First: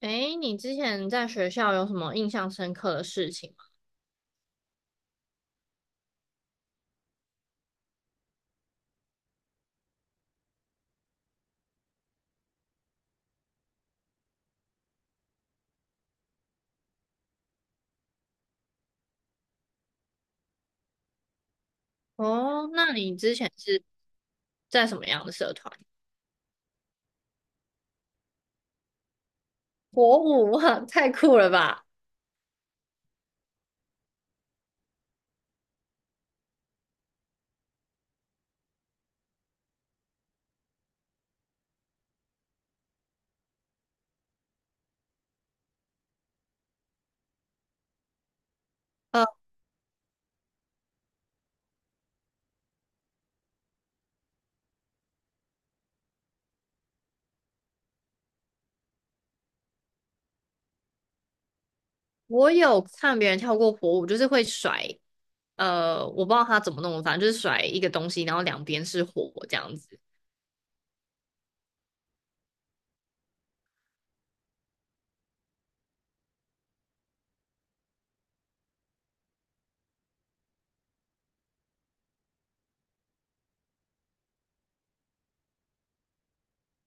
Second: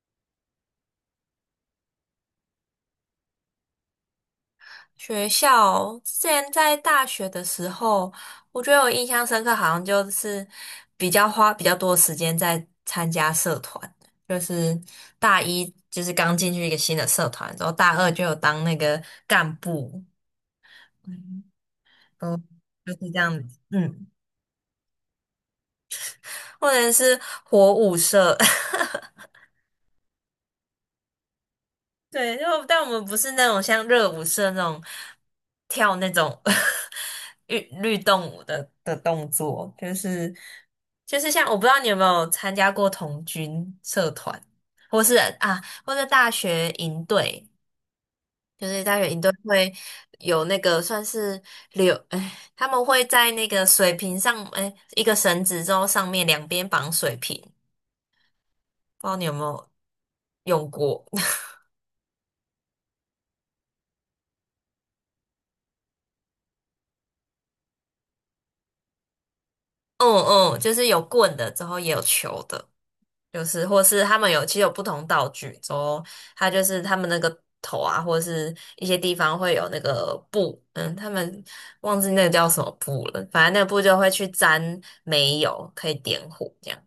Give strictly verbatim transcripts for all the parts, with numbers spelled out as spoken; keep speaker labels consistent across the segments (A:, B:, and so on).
A: 诶，你之前在学校有什么印象深刻的事情吗？
B: 学校之前在大学的时候，我觉得我印象深刻，好像就是比较花比较多时间在参加社团，就是大一就是刚进去一个新的社团，然后大二就有当那个干部，嗯，都
A: 哦，
B: 就
A: 那
B: 是这
A: 你之
B: 样
A: 前
B: 子，
A: 是
B: 嗯，
A: 在什么样的社团？
B: 或者是火舞社。
A: 火舞，哇，太酷了吧！
B: 对，因为但我们不是那种像热舞社那种跳那种 律律动舞的的动作，就是就是像我不知道你有没有参加过童军社团，或是啊，或者大学营队，就是大学营
A: 呃，
B: 队会有那个算是柳，哎，他们会在那个水瓶上，哎，一个绳子之后上面两边绑水瓶，不知道你有没有用过？
A: 我有看别人跳过火舞，就是会甩，呃，我不知道他怎么弄，反正就是甩一个东西，然后两边是火这样子。
B: 嗯嗯，就是有棍的，之后也有球的。就是或是他们有其实有不同道具，之后它就是他们那个头啊，或者是一些地方会有那个布，嗯，他们忘记那个叫什么布了，反正那个布就会去沾煤油，可以点火这样。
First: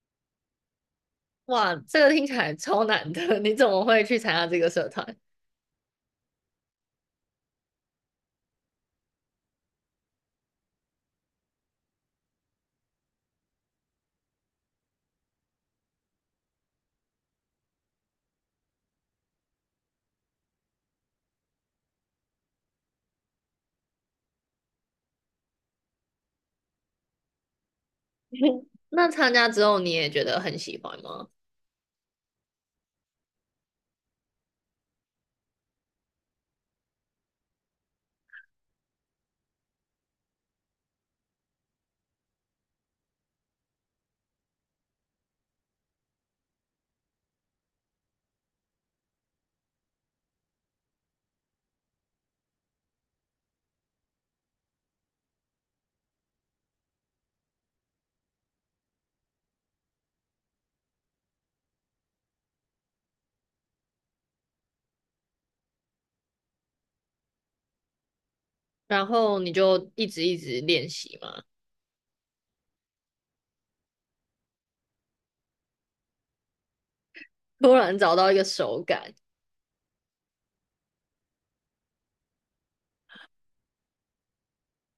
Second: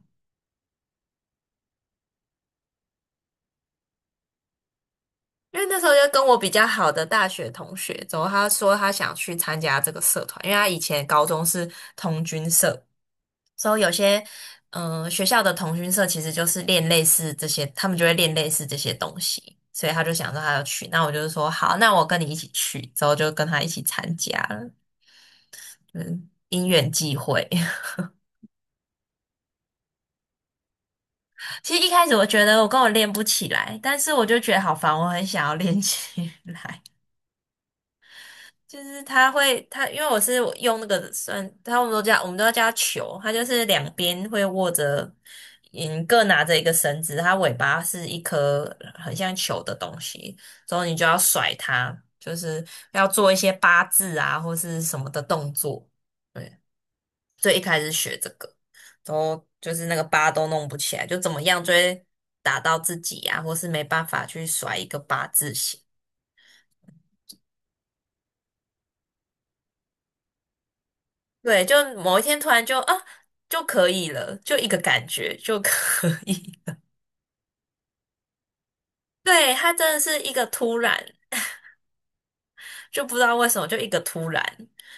A: 哇，这个听起来超难的，你怎么会去参加这个社团？
B: 因为那时候就跟我比较好的大学同学，之后他说他想去参加这个社团，因为他以前高中是童军社，所以有些嗯、呃学校的同军社其实就是练类似这些，他们就会练类似这些东西，所以他就想说他要去，那我就是说好，那我跟你一起去，之后就跟他一起参加了，嗯，因缘际会。
A: 那参加之后你也觉得很喜欢吗？
B: 其实一开始我觉得我跟我练不起来，但是我就觉得好烦，我很想要练起来。就是它会，它因为我是用那个算，他我们都叫我们都要叫它球，它就是两边会握着，嗯，各拿着一个绳子，它尾巴是一颗很像球的东西，之后你就要甩它，就是要做一些八字啊或是什么的动作。对，最一开始学这个，都就是那个八都弄不起来，就怎么样就会打到自己啊，或是没办法去甩一个八字形。
A: 然后你就一直一直练习吗？
B: 对，就某一天突然就啊就可以了，就一个感觉就可以。
A: 突然找到一个手感，
B: 对，它真的是一个突然，就不知道为什么就一个突然，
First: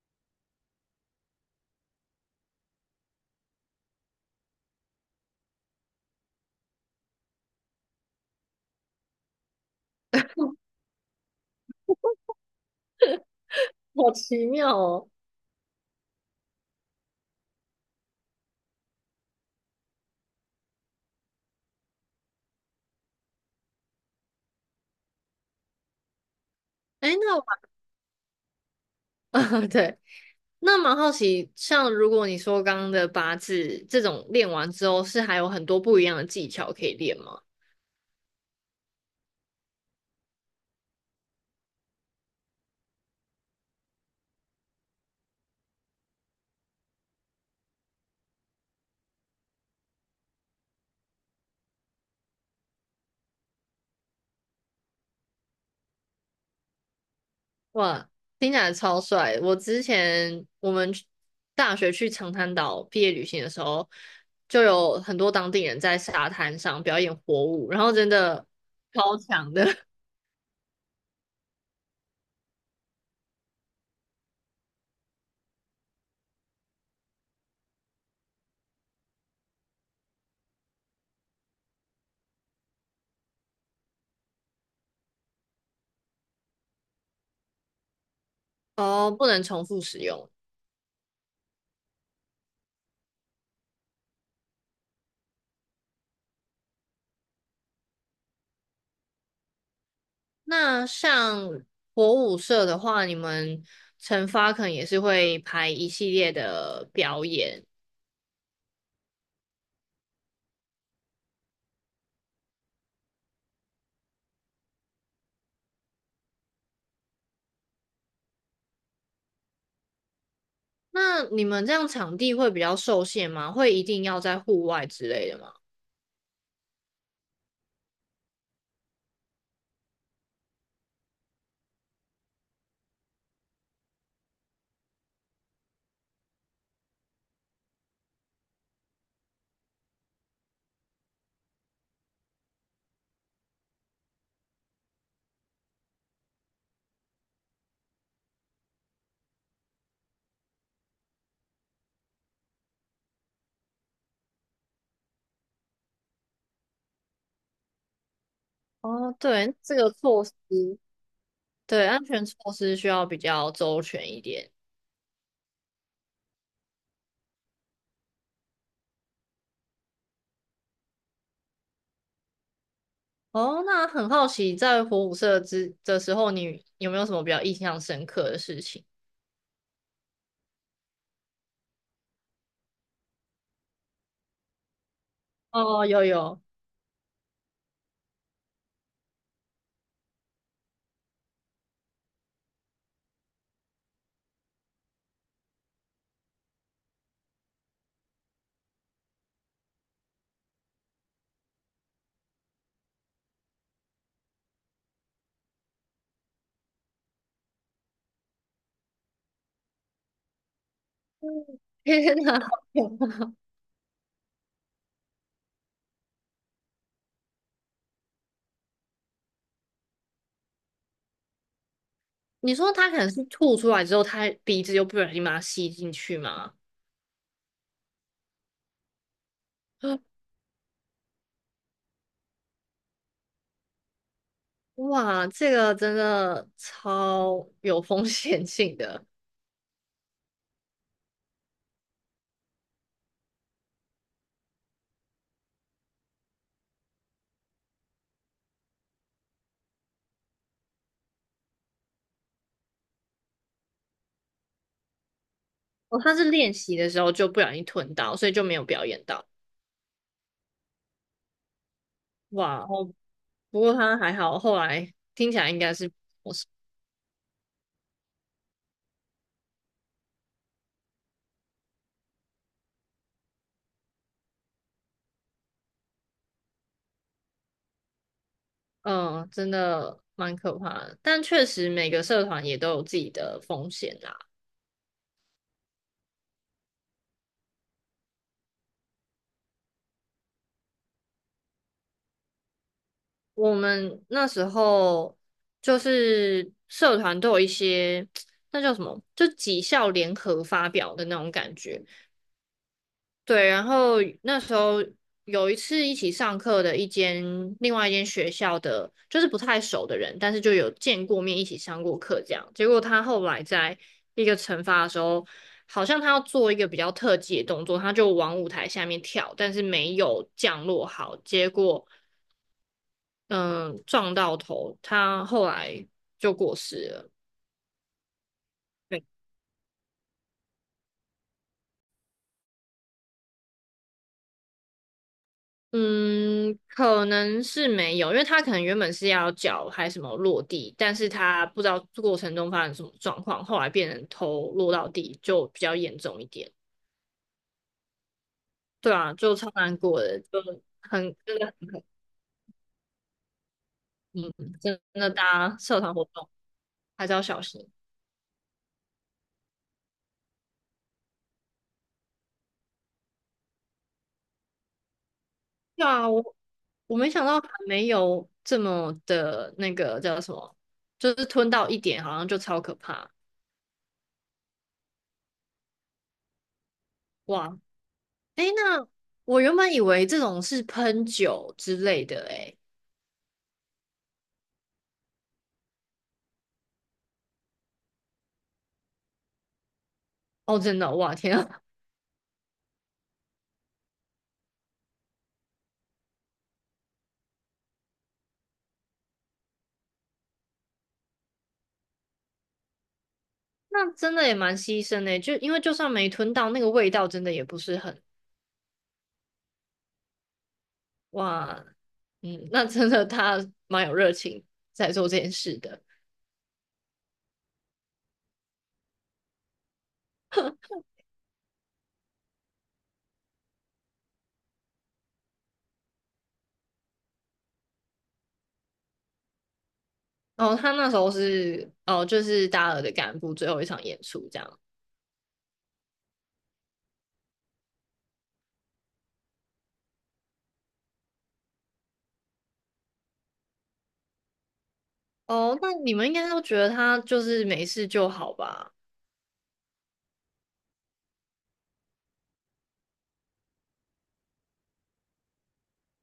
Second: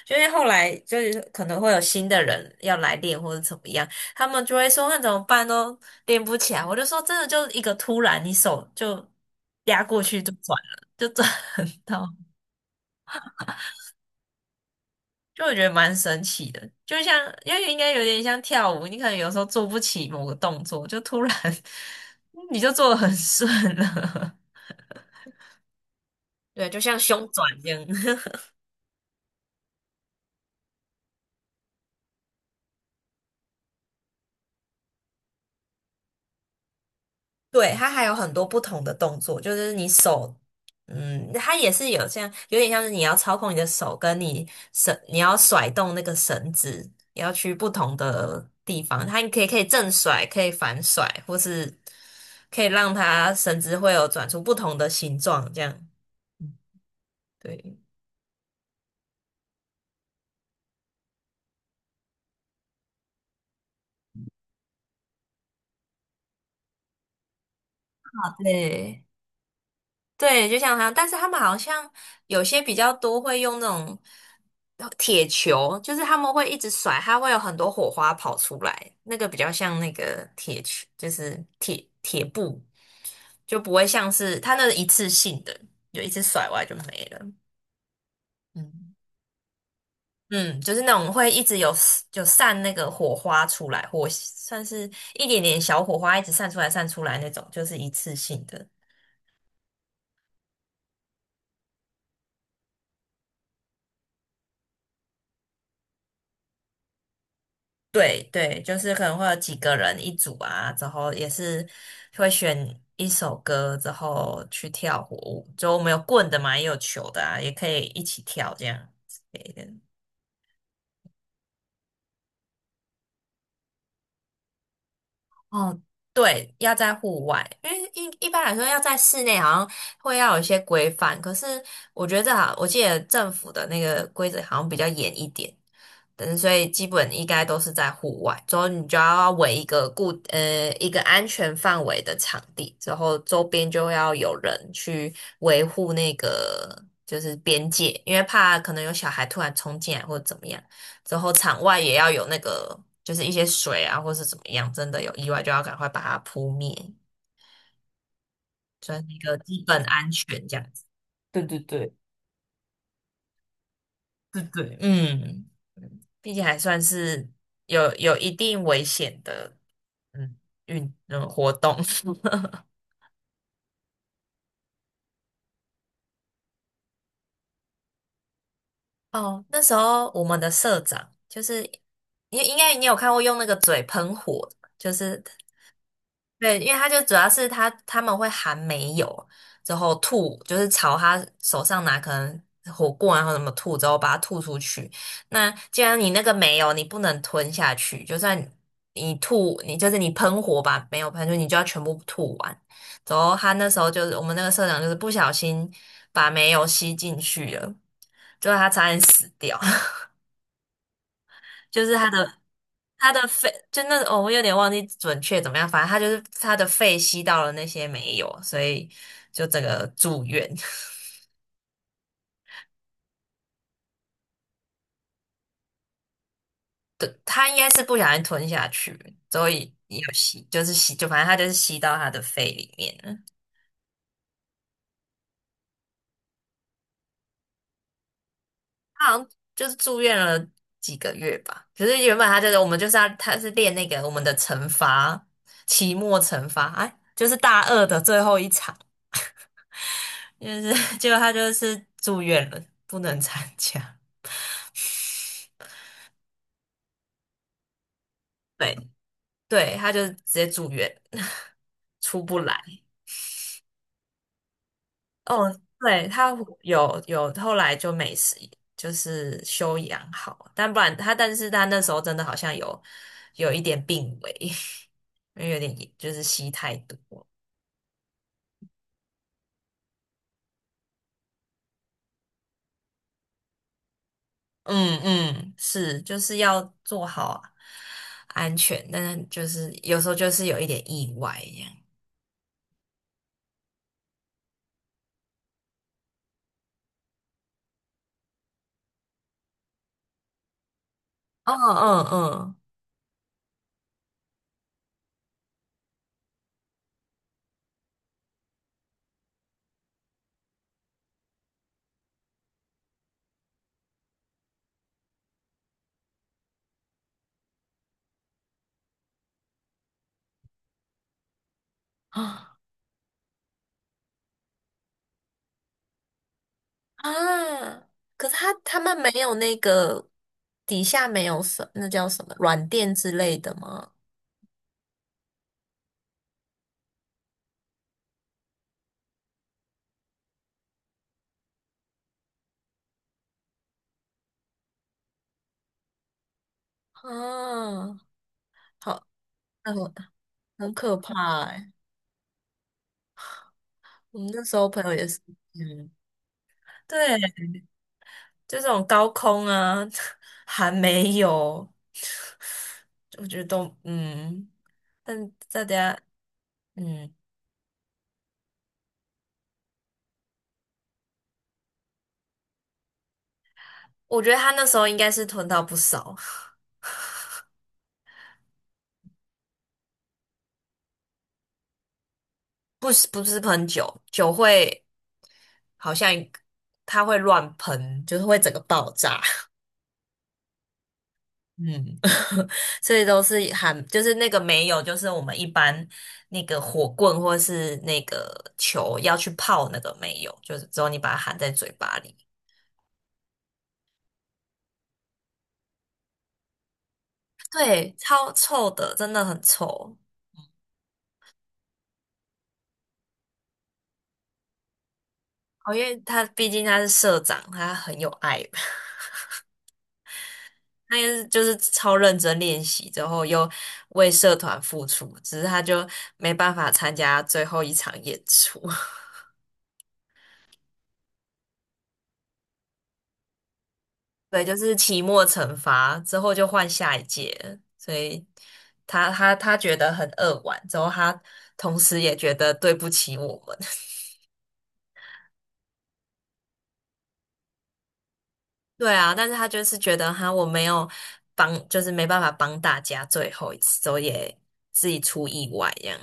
B: 就因为后来就是可能会有新的人要来练或者怎么样，他们就会说那怎么办都练不起来。我就说真的就一个突然，你手就压过去就转了，就转 到。
A: 好奇妙哦。
B: 就我觉得蛮神奇的，就像因为应该有点像跳舞，你可能有时候做不起某个动作，就突然 你就做的很顺了。对，就像
A: 哎，
B: 胸
A: 那我
B: 转一样。
A: 对，那蛮好奇，像如果你说刚刚的八字这种练完之后，是还有很多不一样的技巧可以练吗？
B: 对，它还有很多不同的动作，就是你手，嗯，它也是有像，有点像是你要操控你的手，跟你绳，你要甩动那个绳子，你要去不同的地方。它可以可以正甩，可以反甩，或是可以让它绳子会有转出不同的形状，这样。对，
A: 哇，听起来超帅！我之前我们去大学去长滩岛毕业旅行的时候，就有很多当地人在沙滩上表演火舞，然后真的
B: 对
A: 超强的
B: 对，就像他，但是他们好像有些比较多会用那种铁球，就是他们会一直甩，它会有很多火花跑出来，那个比较像那个铁球，就是铁铁布，就不会像是它那是一次性的，就一次甩完就没了。嗯，
A: 哦，不能重复使用。
B: 嗯，就是那种会一直有就散那个火花出来，火算是一点点小火花，一直散出来散出来那种，就是一次性的。
A: 那像火舞社的话，你们惩罚可能也是会排一系列的表演。
B: 对对，就是可能会有几个人一组啊，之后也是会选一首歌之后去跳火舞，就我们有棍的嘛，也有球的啊，也可以一起跳这样。
A: 那你们这样场地会比较受限吗？会一定要在户外之类的吗？
B: 哦，对，要在户外，因为一一般来说要在室内好像会要有一些规范，可是我觉得这好我记得政府的那个规则好像比较严一点，嗯，所以基本应该都是在户外，之后你就要围一个固呃一个安全范围的场地，之后周边就要有人去维护那个就是边界，因为怕可能有小孩突然冲进来或者怎么样。之后场外也要有那个，就是一些水啊，或是怎么样，真的有意外就要赶快把它扑灭，算是
A: 哦，
B: 一个
A: 对，
B: 基
A: 这
B: 本
A: 个
B: 安
A: 措施，
B: 全这样子。对对
A: 对，
B: 对，
A: 安全措施需要比较周全一
B: 对
A: 点。
B: 对，嗯，嗯毕竟还算是有有一定危险的，嗯，运嗯活动。
A: 哦，那很好奇，在火舞社之的时候，你有没有什么比较印象深刻的事情？
B: 哦，那时候我们的社长就是，你应该你有看过用那个嘴喷火的就是
A: 哦，有有，
B: 对，因为他就主要是他他们会含煤油，之后吐，就是朝他手上拿可能火锅然后什么吐，之后把它吐出去。那既然你那个没有，你不能吞下去，就算你吐，你就是你喷火把没有喷出去，你就要全部吐完。之后他那时候就是我们那个社长就是不小心把煤油吸进去了，就他差点死掉。就是他
A: 天
B: 的
A: 哪！
B: 他的肺，就那哦，我有点忘记准确怎么样，反正他就是他的肺吸到了那些没有，所以就整个住院。
A: 你说他可能是吐出来之后，他鼻子又不小心把它吸进去吗？
B: 对，他应该是不小心吞下去，所以也 有吸，就是吸，就反正他就是吸到他的肺里面了。
A: 哇，这个真的超有风险性的。
B: 他好像就是住院了几个月吧。可是原本他就是我们就是要他是练那个我们的惩罚，期末惩罚，哎，就是大二的最后一场，就是 结果他就是住院了，不能参加。
A: 哦，他是练习的时候就不小心吞到，所以就没有
B: 对。
A: 表演到。
B: 对，他就直接住院。出不来。
A: 哇，哦，不过他还好，后来听起来应
B: 哦，
A: 该是，
B: 对，他有有后来就没事，就是休养好，但不然他，但是他那时候真的好像有有一点病危。因为有点也就是吸太多。
A: 嗯，真的蛮可怕的。但确实每个社团也都有自己的风险啦。
B: 嗯嗯，是，就是要做好安全，但是就是有时候就是有一点意外一样。
A: 我们那时候就是社团都有一些，那叫什么，就几校联合发表的那种感
B: 嗯
A: 觉。
B: 嗯
A: 对，然后那时候有一次一起上课的一间另外一间学校的，就是不太熟的人，但是就有见过面，一起上过课这样。结果他后来在一个惩罚的时候，好像他要做一个比较特技的动作，他就往舞台下面跳，但是没有降落好，结果
B: 嗯，
A: 嗯撞到头，他后来就过世了。
B: 啊，可是他他们没有那个底下没有什那叫什么软垫之类的吗？
A: 嗯，可能是没有，因为他可能原本是要脚还什么落地，但是他不知道过程中发生什么状况，后来变成头落到地，就比较严重一点。
B: 啊，
A: 对
B: 好，
A: 啊，就超
B: 那
A: 难
B: 很
A: 过的，就
B: 很可
A: 很真
B: 怕
A: 的很
B: 哎、我
A: 嗯，
B: 们那时候
A: 真
B: 朋友也
A: 的
B: 是，
A: 大家社
B: 嗯，
A: 团活动
B: 对，
A: 还是要小心。
B: 就这种高空啊，还没有，我觉得都嗯，但大
A: 对
B: 家
A: 啊，我我没
B: 嗯，
A: 想到还没有这么的那个叫什么，就是吞到一点，好像就超可怕
B: 我觉得他那时候应该是囤到不少。
A: 哇！诶，那我原本以为这种是喷酒之类的，诶。
B: 不是不是喷酒，酒会好像它会乱喷，就是会整个爆炸。
A: 哦，真的，哇天啊，
B: 嗯，所以都是含，就是那个没有，就是我们一般那个火棍或是那个球要去泡那个没有，就是只有你把它含在嘴巴里。
A: 那真的也蛮牺牲的欸，就因为就算没吞到，那个味道真的也不是
B: 对，
A: 很，
B: 超臭的，真的很臭。
A: 哇，嗯，那真的他蛮有热情在做这件事
B: 哦，因
A: 的。
B: 为他毕竟他是社长，他很有爱。他也是就是超认真练习之后，又为社团付出，只是他就没办法参加最后一场演出。
A: 哦，他那时候是哦，就是大二的干部最后一场演出 这
B: 对，就
A: 样。
B: 是期末惩罚之后就换下一届了所以他他他觉得很扼腕，之后他同时也觉得对不起我们。
A: 哦，那你们应该都觉得他就是没事就好吧？
B: 对啊，但是他就是觉得哈，我没有帮，就是没办法帮大家最后一次，之后也自己出意外这样。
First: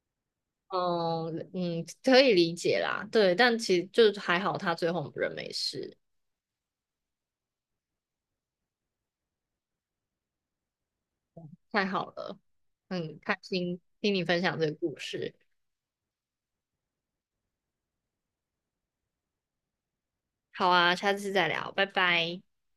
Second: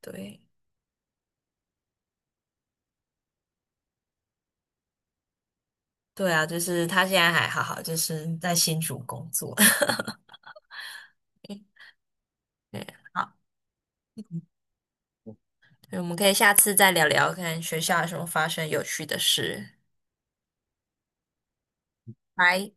B: 对。
A: 哦，嗯，可以理解啦，对，但其实就还好，他最后人没事，
B: 对啊，就是他现在还好好，就是在新竹工作。
A: 太好了，
B: 对，
A: 很
B: 好，
A: 开心听你分享这个故事。
B: 我们可以下次再聊聊看学校有什么发生有趣的事。
A: 好啊，下次再聊，拜拜。
B: 拜。